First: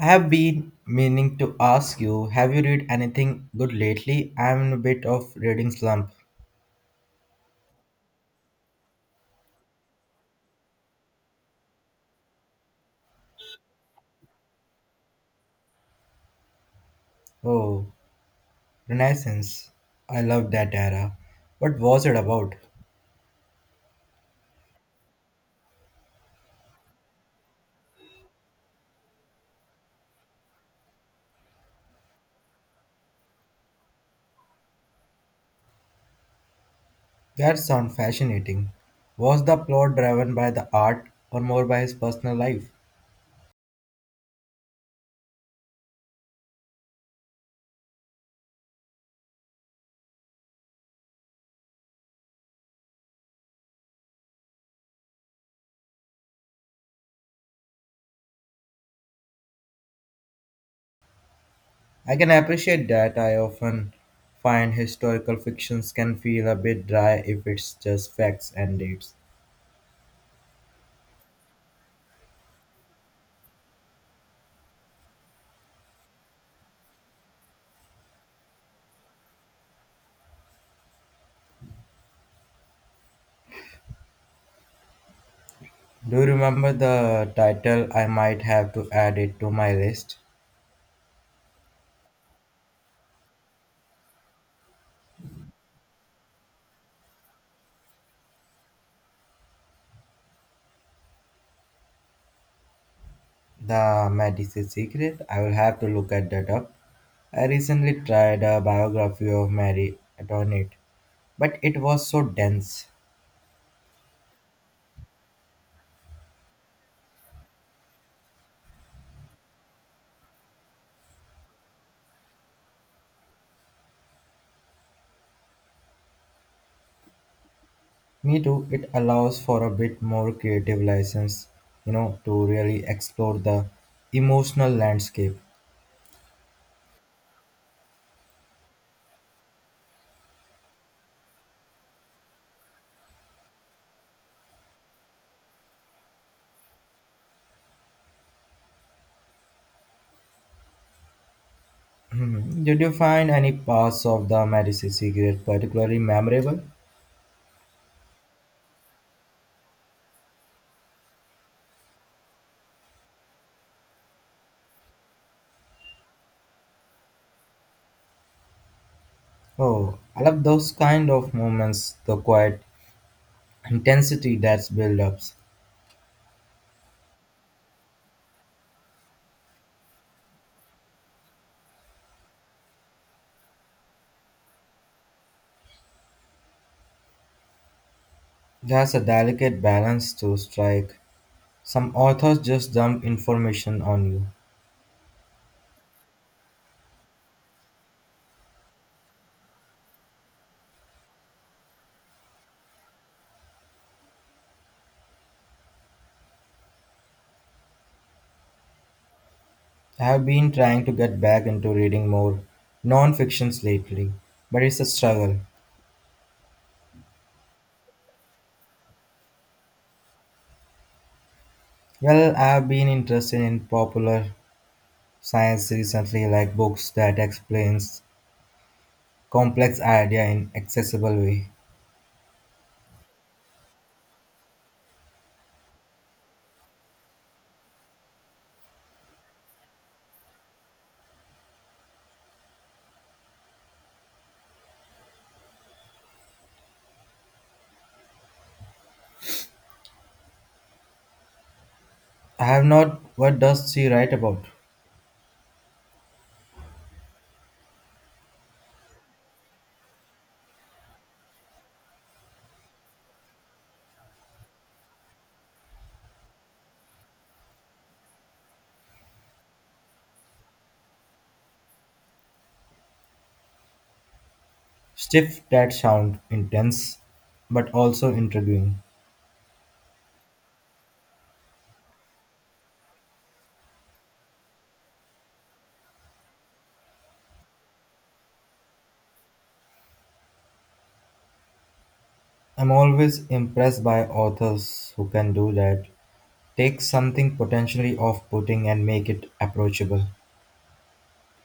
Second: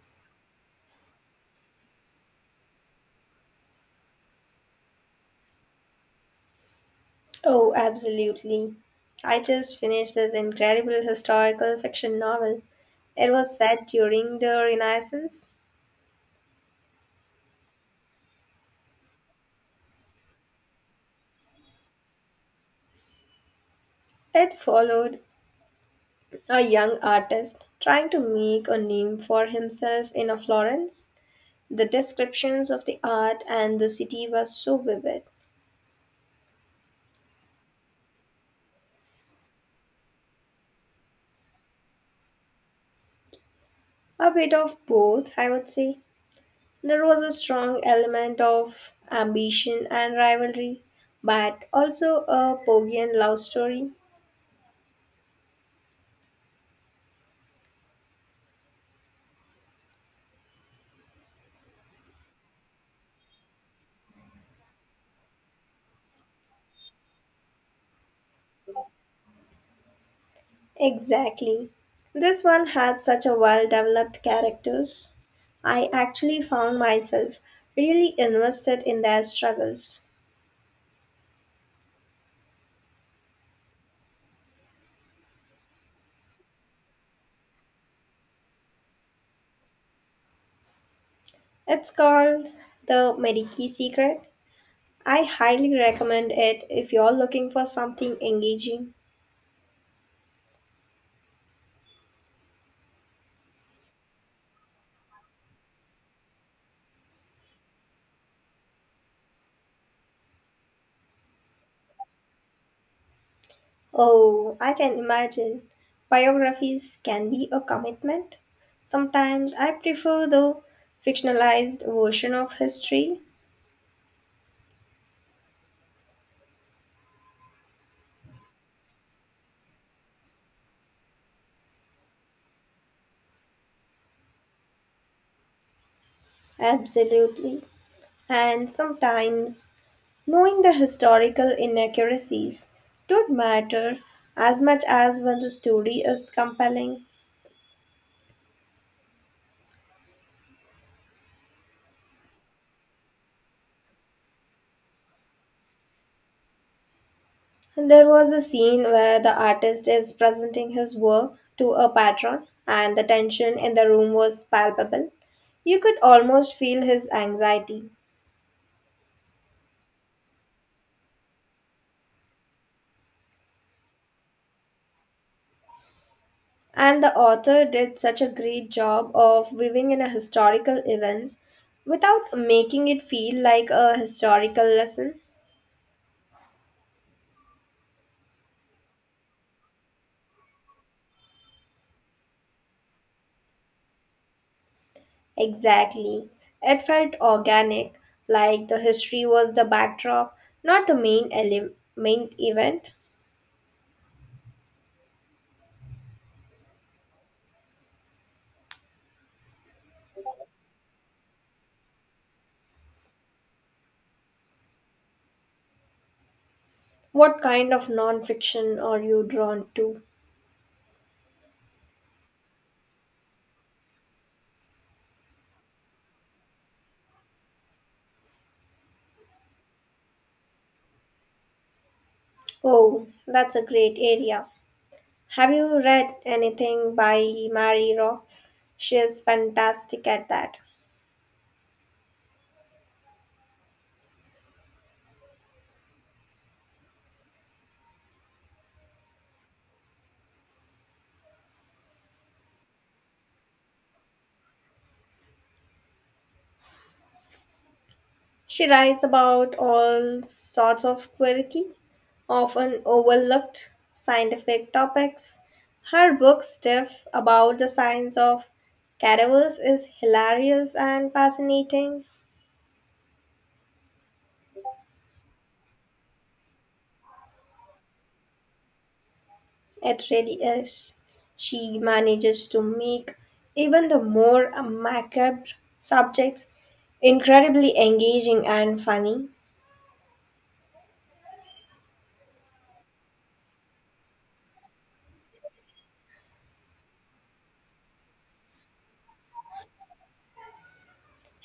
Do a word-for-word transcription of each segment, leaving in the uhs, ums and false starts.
I have been meaning to ask you, have you read anything good lately? I'm in a bit of reading slump. Oh, absolutely. I just finished this incredible historical fiction novel. It was set during the Renaissance. Oh, Renaissance. I love that era. What was it about? It followed a young artist trying to make a name for himself in a Florence. The descriptions of the art and the city were so vivid. That sounds fascinating. Was the plot driven by the art or more by his personal life? A bit of both, I would say. There was a strong element of ambition and rivalry, but also a Pogian love story. I can appreciate that. I often find historical fictions can feel a bit dry if it's just facts and dates. Exactly. This one had such a well developed characters. I actually found myself really invested in their struggles. Do you remember the title? I might have to add it to my list. It's called The Medici Secret. I highly recommend it if you're looking for something engaging. The Medicine Secret? I will have to look at that up. I recently tried a biography of Mary Antoinette, but it was so dense. Oh, I can imagine. Biographies can be a commitment. Sometimes I prefer the fictionalized version of history. Me too. It allows for a bit more creative license, you know, to really explore the emotional landscape. Absolutely. And sometimes knowing the historical inaccuracies don't matter as much as when the story is compelling. Hmm. Did you find any parts of the Medicine Secret particularly memorable? And there was a scene where the artist is presenting his work to a patron, and the tension in the room was palpable. You could almost feel his anxiety. Oh, I love those kind of moments, the quiet intensity that's build ups. And the author did such a great job of weaving in a historical events without making it feel like a historical lesson. There's a delicate balance to strike. Some authors just dump information on you. Exactly. It felt organic, like the history was the backdrop, not the main ele- main event. I have been trying to get back into reading more non fictions lately, but it's a struggle. What kind of non-fiction are you drawn to? Well, I have been interested in popular science recently, like books that explains complex idea in accessible way. Oh, that's a great area. Have you read anything by Mary Rock? She is fantastic at that. I have not. What does she write about? She writes about all sorts of quirky, often overlooked scientific topics. Her book, Stiff, about the science of cadavers, is hilarious and fascinating. Stiff, that sound intense, but also intriguing. It really is. She manages to make even the more macabre subjects incredibly engaging and funny. I'm always impressed by authors who can do that, take something potentially off-putting and make it approachable.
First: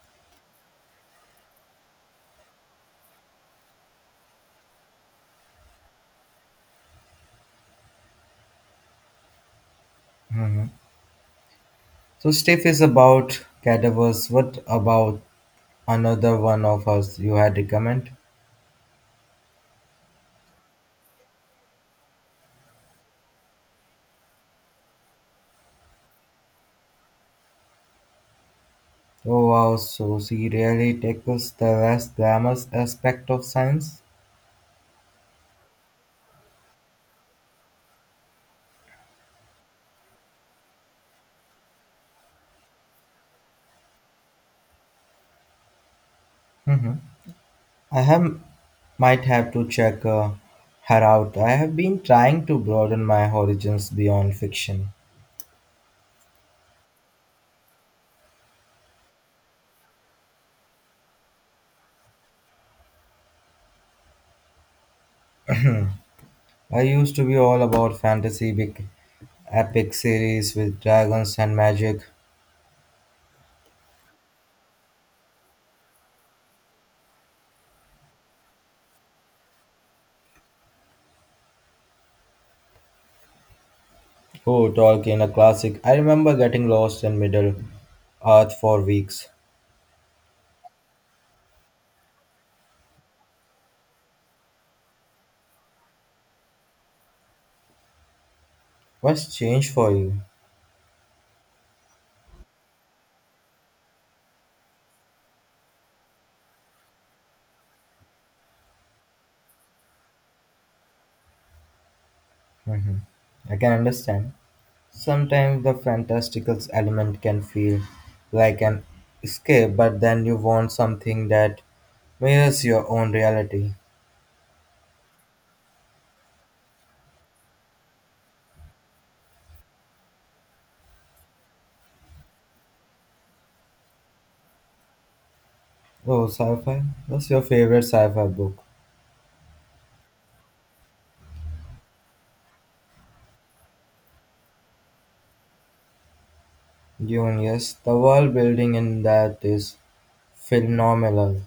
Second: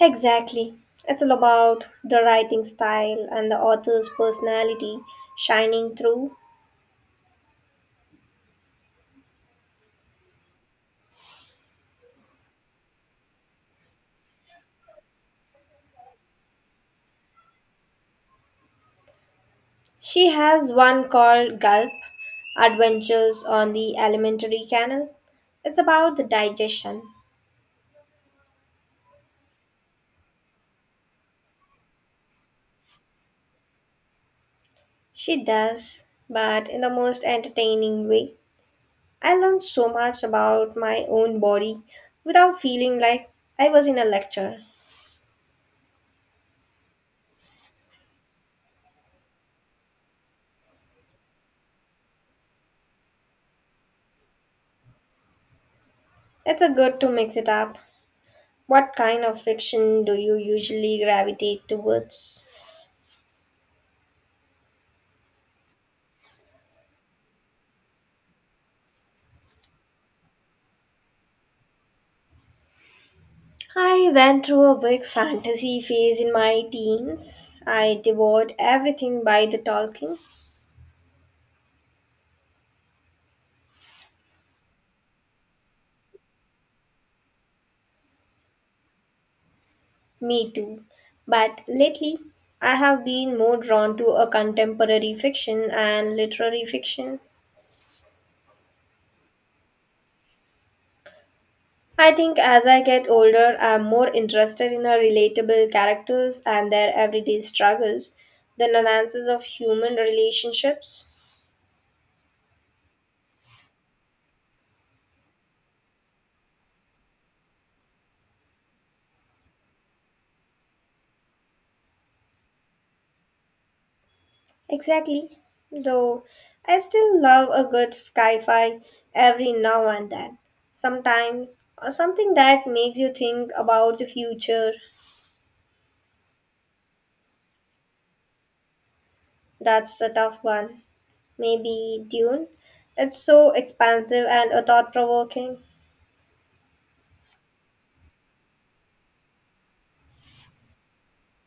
Exactly. It's all about the writing style and the author's personality shining through. So Steph is about cadavers. What about another one of us you had recommend? She has one called Gulp Adventures on the Alimentary Canal. It's about the digestion. Oh wow, so she really tackles the less glamorous aspect of science. She does, but in the most entertaining way. I learned so much about my own body without feeling like I was in a lecture. Hmm, I have might have to check uh, her out. I have been trying to broaden my horizons beyond fiction. It's a good to mix it up. What kind of fiction do you usually gravitate towards? I used to be all about fantasy, big epic series with dragons and magic. I went through a big fantasy phase in my teens. I devoured everything by the Tolkien. Oh, Tolkien, a classic. I remember getting lost in Middle Earth for weeks. Me too. But lately, I have been more drawn to a contemporary fiction and literary fiction. What's changed for you? I think as I get older, I'm more interested in her relatable characters and their everyday struggles than the nuances of human relationships. Mhm. I can understand. Sometimes the fantastical element can feel like an escape, but then you want something that mirrors your own reality. Exactly. Though I still love a good sci fi every now and then. Sometimes, or something that makes you think about the future. Oh, sci-fi? What's your favorite sci-fi book? That's a tough one. Maybe Dune? It's so expansive and a thought provoking. Dune, yes. The world building in that is phenomenal.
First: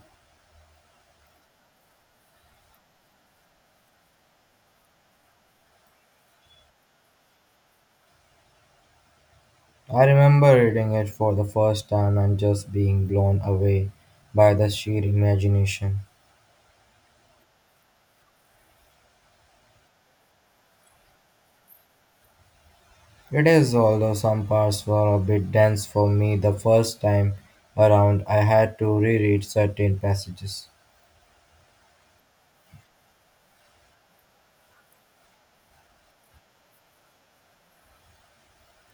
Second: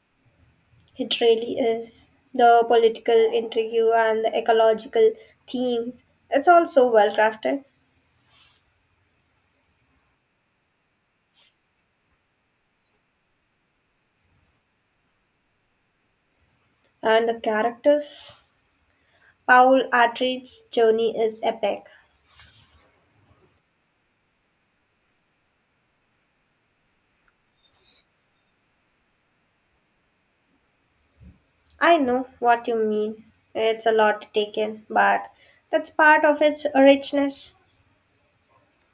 It really is. The political intrigue and the ecological themes. It's all so well crafted. I remember reading it for the first time and just being blown away by the sheer imagination. And the characters. Paul Atreides' journey is epic. It is, although some parts were a bit dense for me the first time around, I had to reread certain passages. I know what you mean. It's a lot to take in, but that's part of its richness.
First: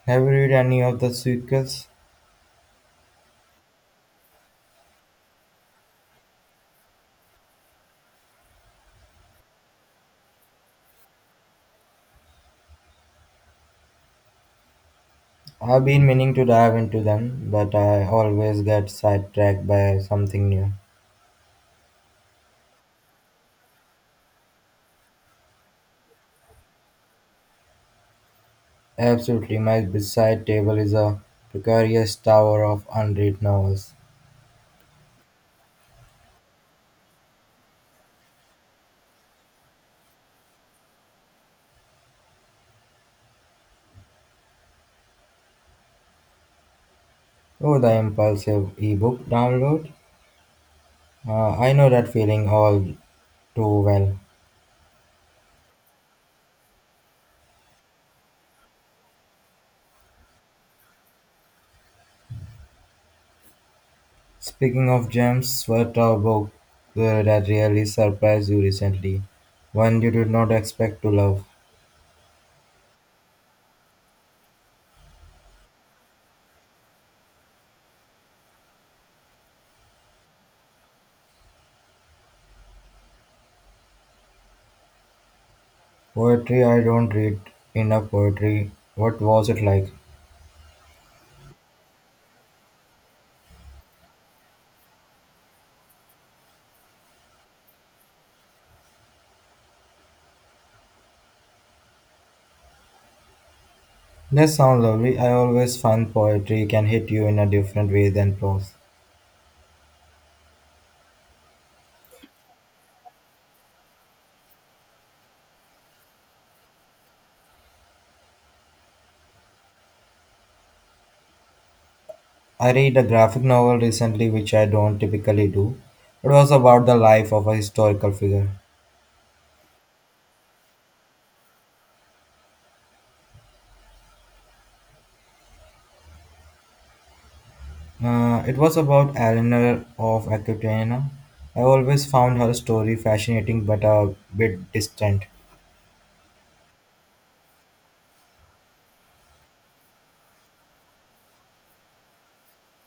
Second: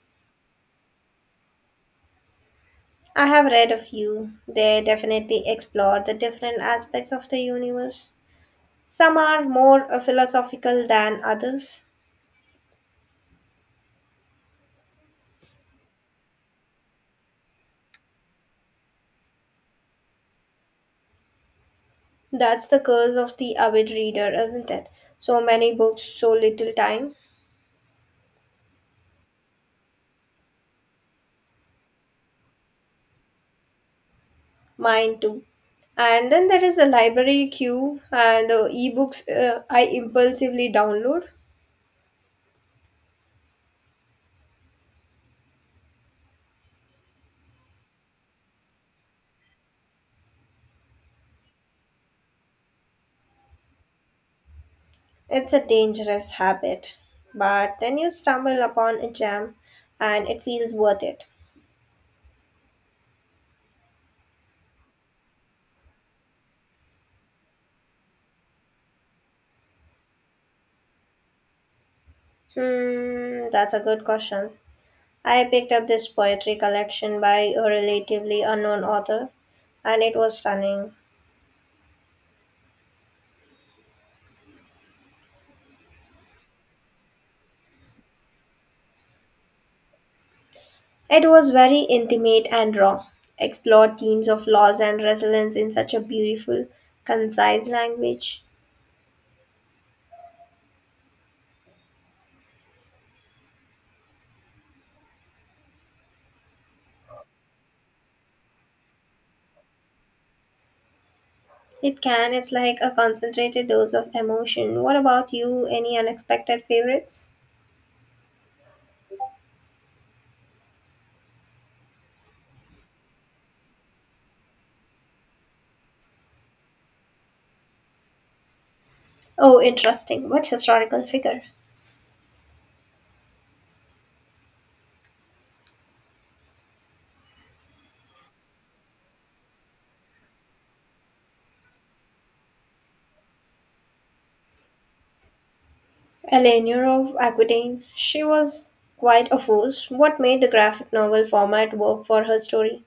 Have you read any of the sequels? I have read a few. They definitely explore the different aspects of the universe. Some are more uh, philosophical than others. I've been meaning to dive into them, but I always get sidetracked by something new. That's the curse of the avid reader, isn't it? So many books, so little time. Absolutely, my bedside table is a precarious tower of unread novels. Mine too. And then there is the library queue and the ebooks uh, I impulsively download. Oh, the impulsive ebook download. Uh, I know that feeling all too well. It's a dangerous habit, but then you stumble upon a gem and it feels worth it. Speaking of gems, what a book uh, that really surprised you recently? One you did not expect to love. Hmm, that's a good question. I picked up this poetry collection by a relatively unknown author and it was stunning. Poetry, I don't read enough poetry. What was it like? It was very intimate and raw, explored themes of loss and resilience in such a beautiful, concise language. That sounds lovely. I always find poetry can hit you in a different way than prose. It can, it's like a concentrated dose of emotion. What about you? Any unexpected favorites? I read a graphic novel recently, which I don't typically do. It was about the life of a historical figure. Oh, interesting. Which historical figure? Uh, it was about Eleanor of Aquitaine. I always found her story fascinating but a bit distant. Eleanor of Aquitaine. She was quite a force. What made the graphic novel format work for her story?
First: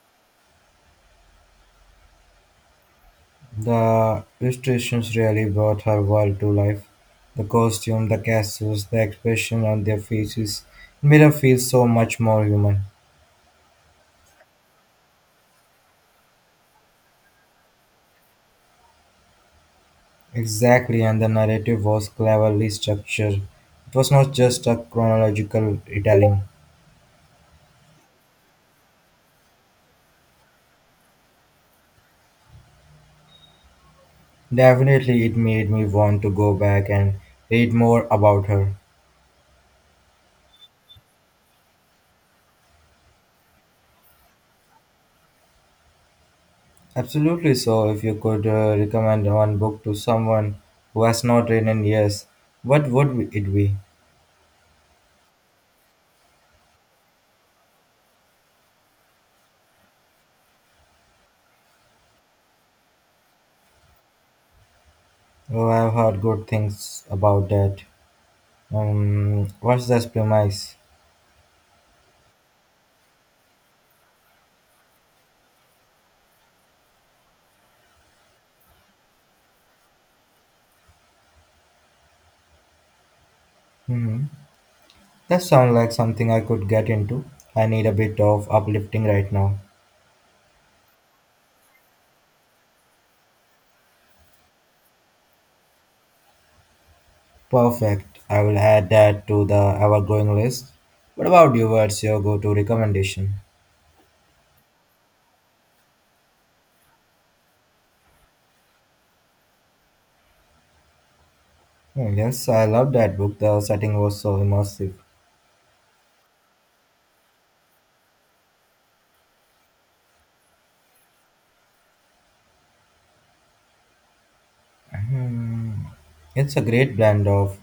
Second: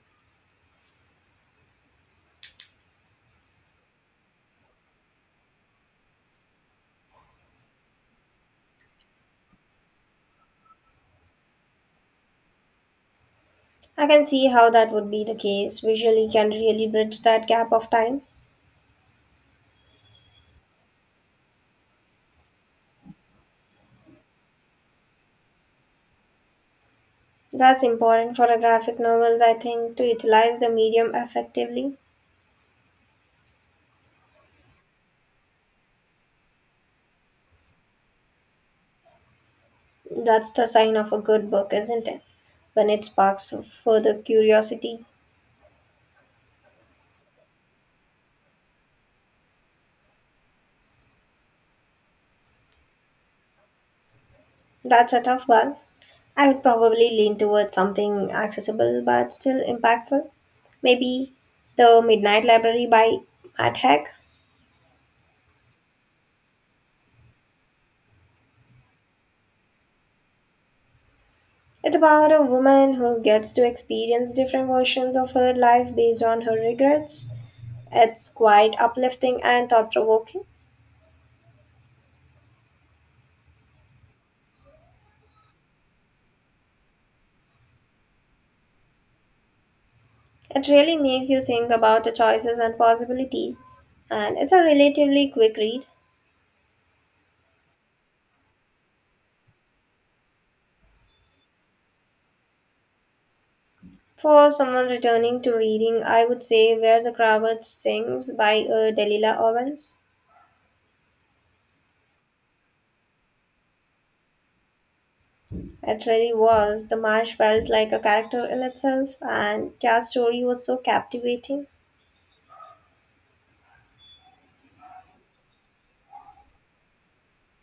The illustrations really brought her world to life. The costume, the castles, the expression on their faces made her feel so much more human. I can see how that would be the case. Visually can really bridge that gap of time. Exactly, and the narrative was cleverly structured. It was not just a chronological retelling. That's important for a graphic novels, I think, to utilize the medium effectively. Definitely, it made me want to go back and read more about her. That's the sign of a good book, isn't it? When it sparks further curiosity. Absolutely. So, if you could uh, recommend one book to someone who has not read in years, what would it be? That's a tough one. I would probably lean towards something accessible but still impactful. Maybe The Midnight Library by Matt Haig. Oh, I've heard good things about that. Um, what's this premise? It's about a woman who gets to experience different versions of her life based on her regrets. It's quite uplifting and thought provoking. Hmm, that sounds like something I could get into. I need a bit of uplifting right now. It really makes you think about the choices and possibilities, and it's a relatively quick read. Perfect. I will add that to the ever-growing list. What about you? What's your go-to recommendation? For someone returning to reading, I would say Where the Crawdads Sings by uh, Delilah Owens. Hmm, yes, I love that book. The setting was so immersive. It really was. The marsh felt like a character in itself, and Kat's story was so captivating. It's a great blend of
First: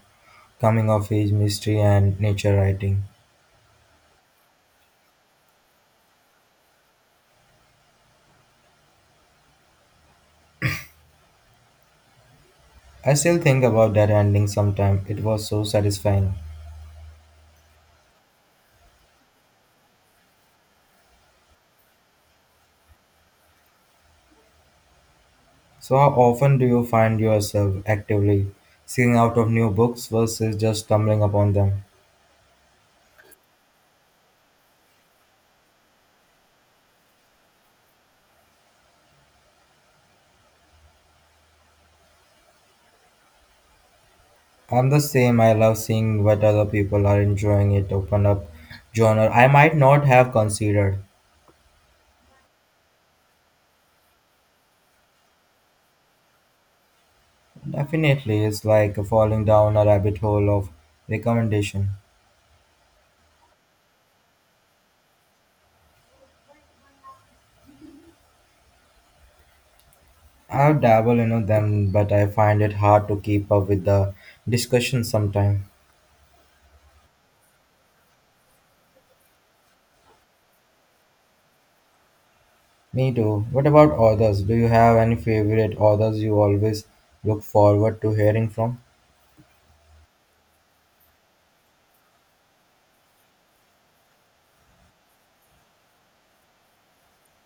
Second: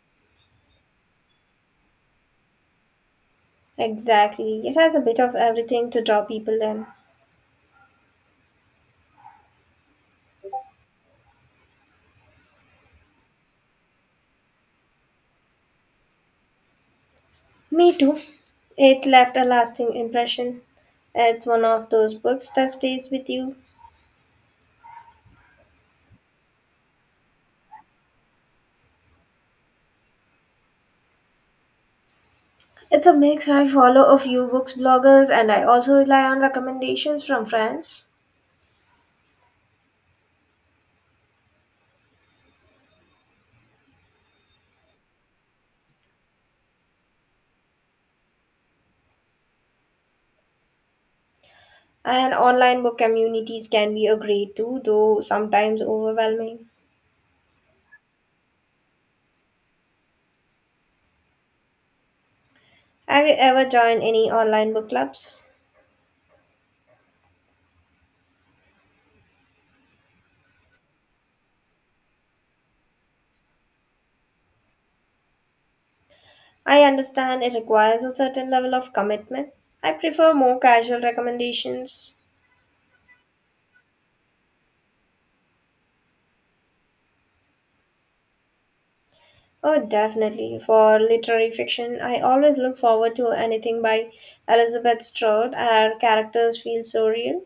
coming of age mystery and nature writing. Exactly. It has a bit of everything to draw people in. I still think about that ending sometime. It was so satisfying. Me too. It left a lasting impression. It's one of those books that stays with you. So, how often do you find yourself actively seeking out of new books versus just stumbling upon them? It's a mix. I follow a few books bloggers and I also rely on recommendations from friends. I'm the same. I love seeing what other people are enjoying it open up genre I might not have considered. And online book communities can be a great tool, though sometimes overwhelming. Definitely, it's like falling down a rabbit hole of recommendation. Have you ever joined any online book clubs? I've dabbled in them, but I find it hard to keep up with the discussion sometimes. I understand it requires a certain level of commitment. I prefer more casual recommendations. Me too. What about authors? Do you have any favorite authors you always look forward to hearing from? Oh, definitely. For literary fiction, I always look forward to anything by Elizabeth Strode. Her characters feel so real.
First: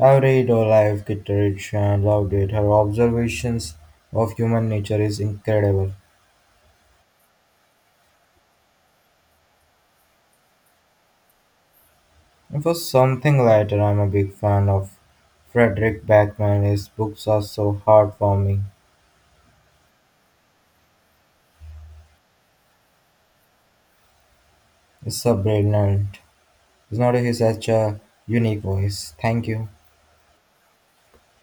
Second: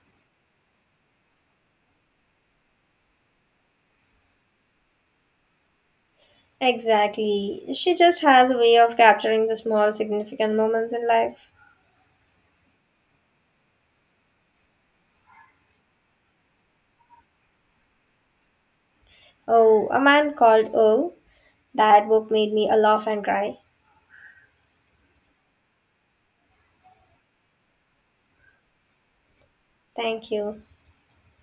I read Olive Kitteridge and loved it. Her observations of human nature is incredible. Exactly. She just has a way of capturing the small, significant moments in life. And for something lighter, I'm a big fan of Frederick Backman. His books are so heartwarming. Oh, A Man Called O. That book made me laugh and cry. It's so brilliant. It's not his such a unique voice. Thank you. Thank you.